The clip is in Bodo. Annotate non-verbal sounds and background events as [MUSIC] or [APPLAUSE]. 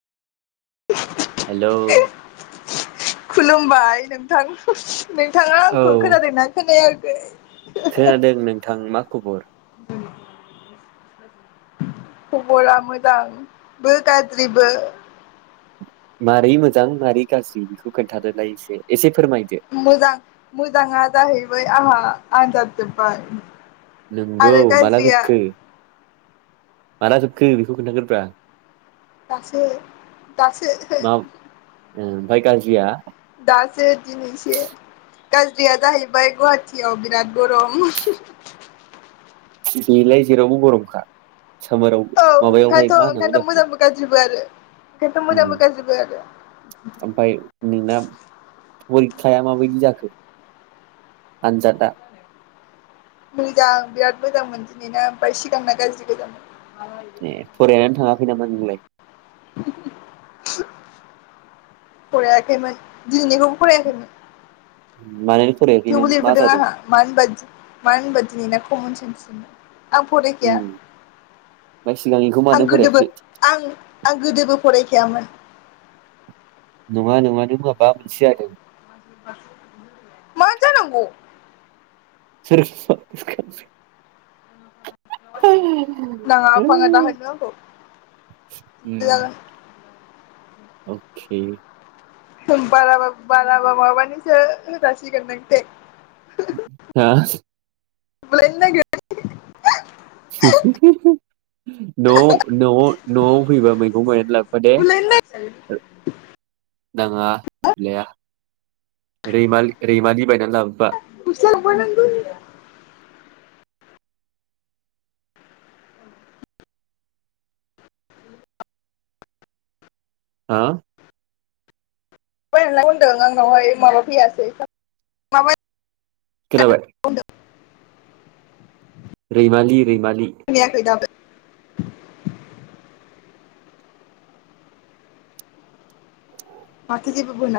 [INAUDIBLE] हेलौ। खुलुमबाय नोंथां। नोंथाङा औ आंखौ खोनादोंना खोनाया। [INAUDIBLE] खोनादों नोंथां मा खबर खबरा मोजांबो गाज्रिबो मारै मोजां मारै गाज्रि बेखौ खोन्थादोलाय एसे एसे फोरमायदो मोजां मोजाङा जाहैबाय आंहा आदार जोबबाय नोंगौ माला जोबखो माला जोबखो बेखौ खोन्थाग्रो ब्रा दासो दासो फ्राय गाज्रिया दासो दिनैसो गाज्रिया जाहैबाय गुवाहाटियाव बिराद गरम बेलाय जेरावबो गरमखा सोमोराव औ माबायावहाय मा ओंखायनोथ' होनांगौ ओंखायनोथ' दाख मोजांबो गाज्रिबो आरो ओंखायनोथ' मोजांबो गाज्रिबो आरो ओमफ्राय नोंना परिखाया माबायदि जाखो आनजादा मोजां बिराद मोजांमोन दिनैना ओमफ्राय सिगांना गाज्रि गोजामोन ए फरायनानै थाङाखै नामा नोंलाय [INAUDIBLE] फरायाखैमोन दिनैनिखौबो फरायाखैमोन मानो फरायाखै नों थेवबो मा लिरबोदों जादों आंहा मान बादि मान बा दिनैना [UNINTELLIGIBLE] आं फरायखाया ओमफ्राय सिगांनिखौ आं मानो गोदोबो फरायाखै आं आं गोदोबो फरायख थियामोन नङा नङा माबा मोनसे जादों मा जानांगौ [UNINTELLIGIBLE] [UNINTELLIGIBLE] नाङा फाङा दाहोनो आंखौ उम जागोन अखे होम बाराबा बाराबा माबानिसो होजासिगोन नों दे हो [UNINTELLIGIBLE] [UNINTELLIGIBLE] न'आव न'आव न'आव फैबा मैगं बायनानै लाबोफा दे बुलायनो नागिर नाङा [UNINTELLIGIBLE] रैमाल रैमालि बायनानै लाबोबा [UNINTELLIGIBLE] हा बायनानै लाबो होनदों आंनावहाय माबा फैयासै माबा खोनाबाय होनदों रैमालि रैमालि खोनायाखै दाबो [INAUDIBLE] [UNINTELLIGIBLE]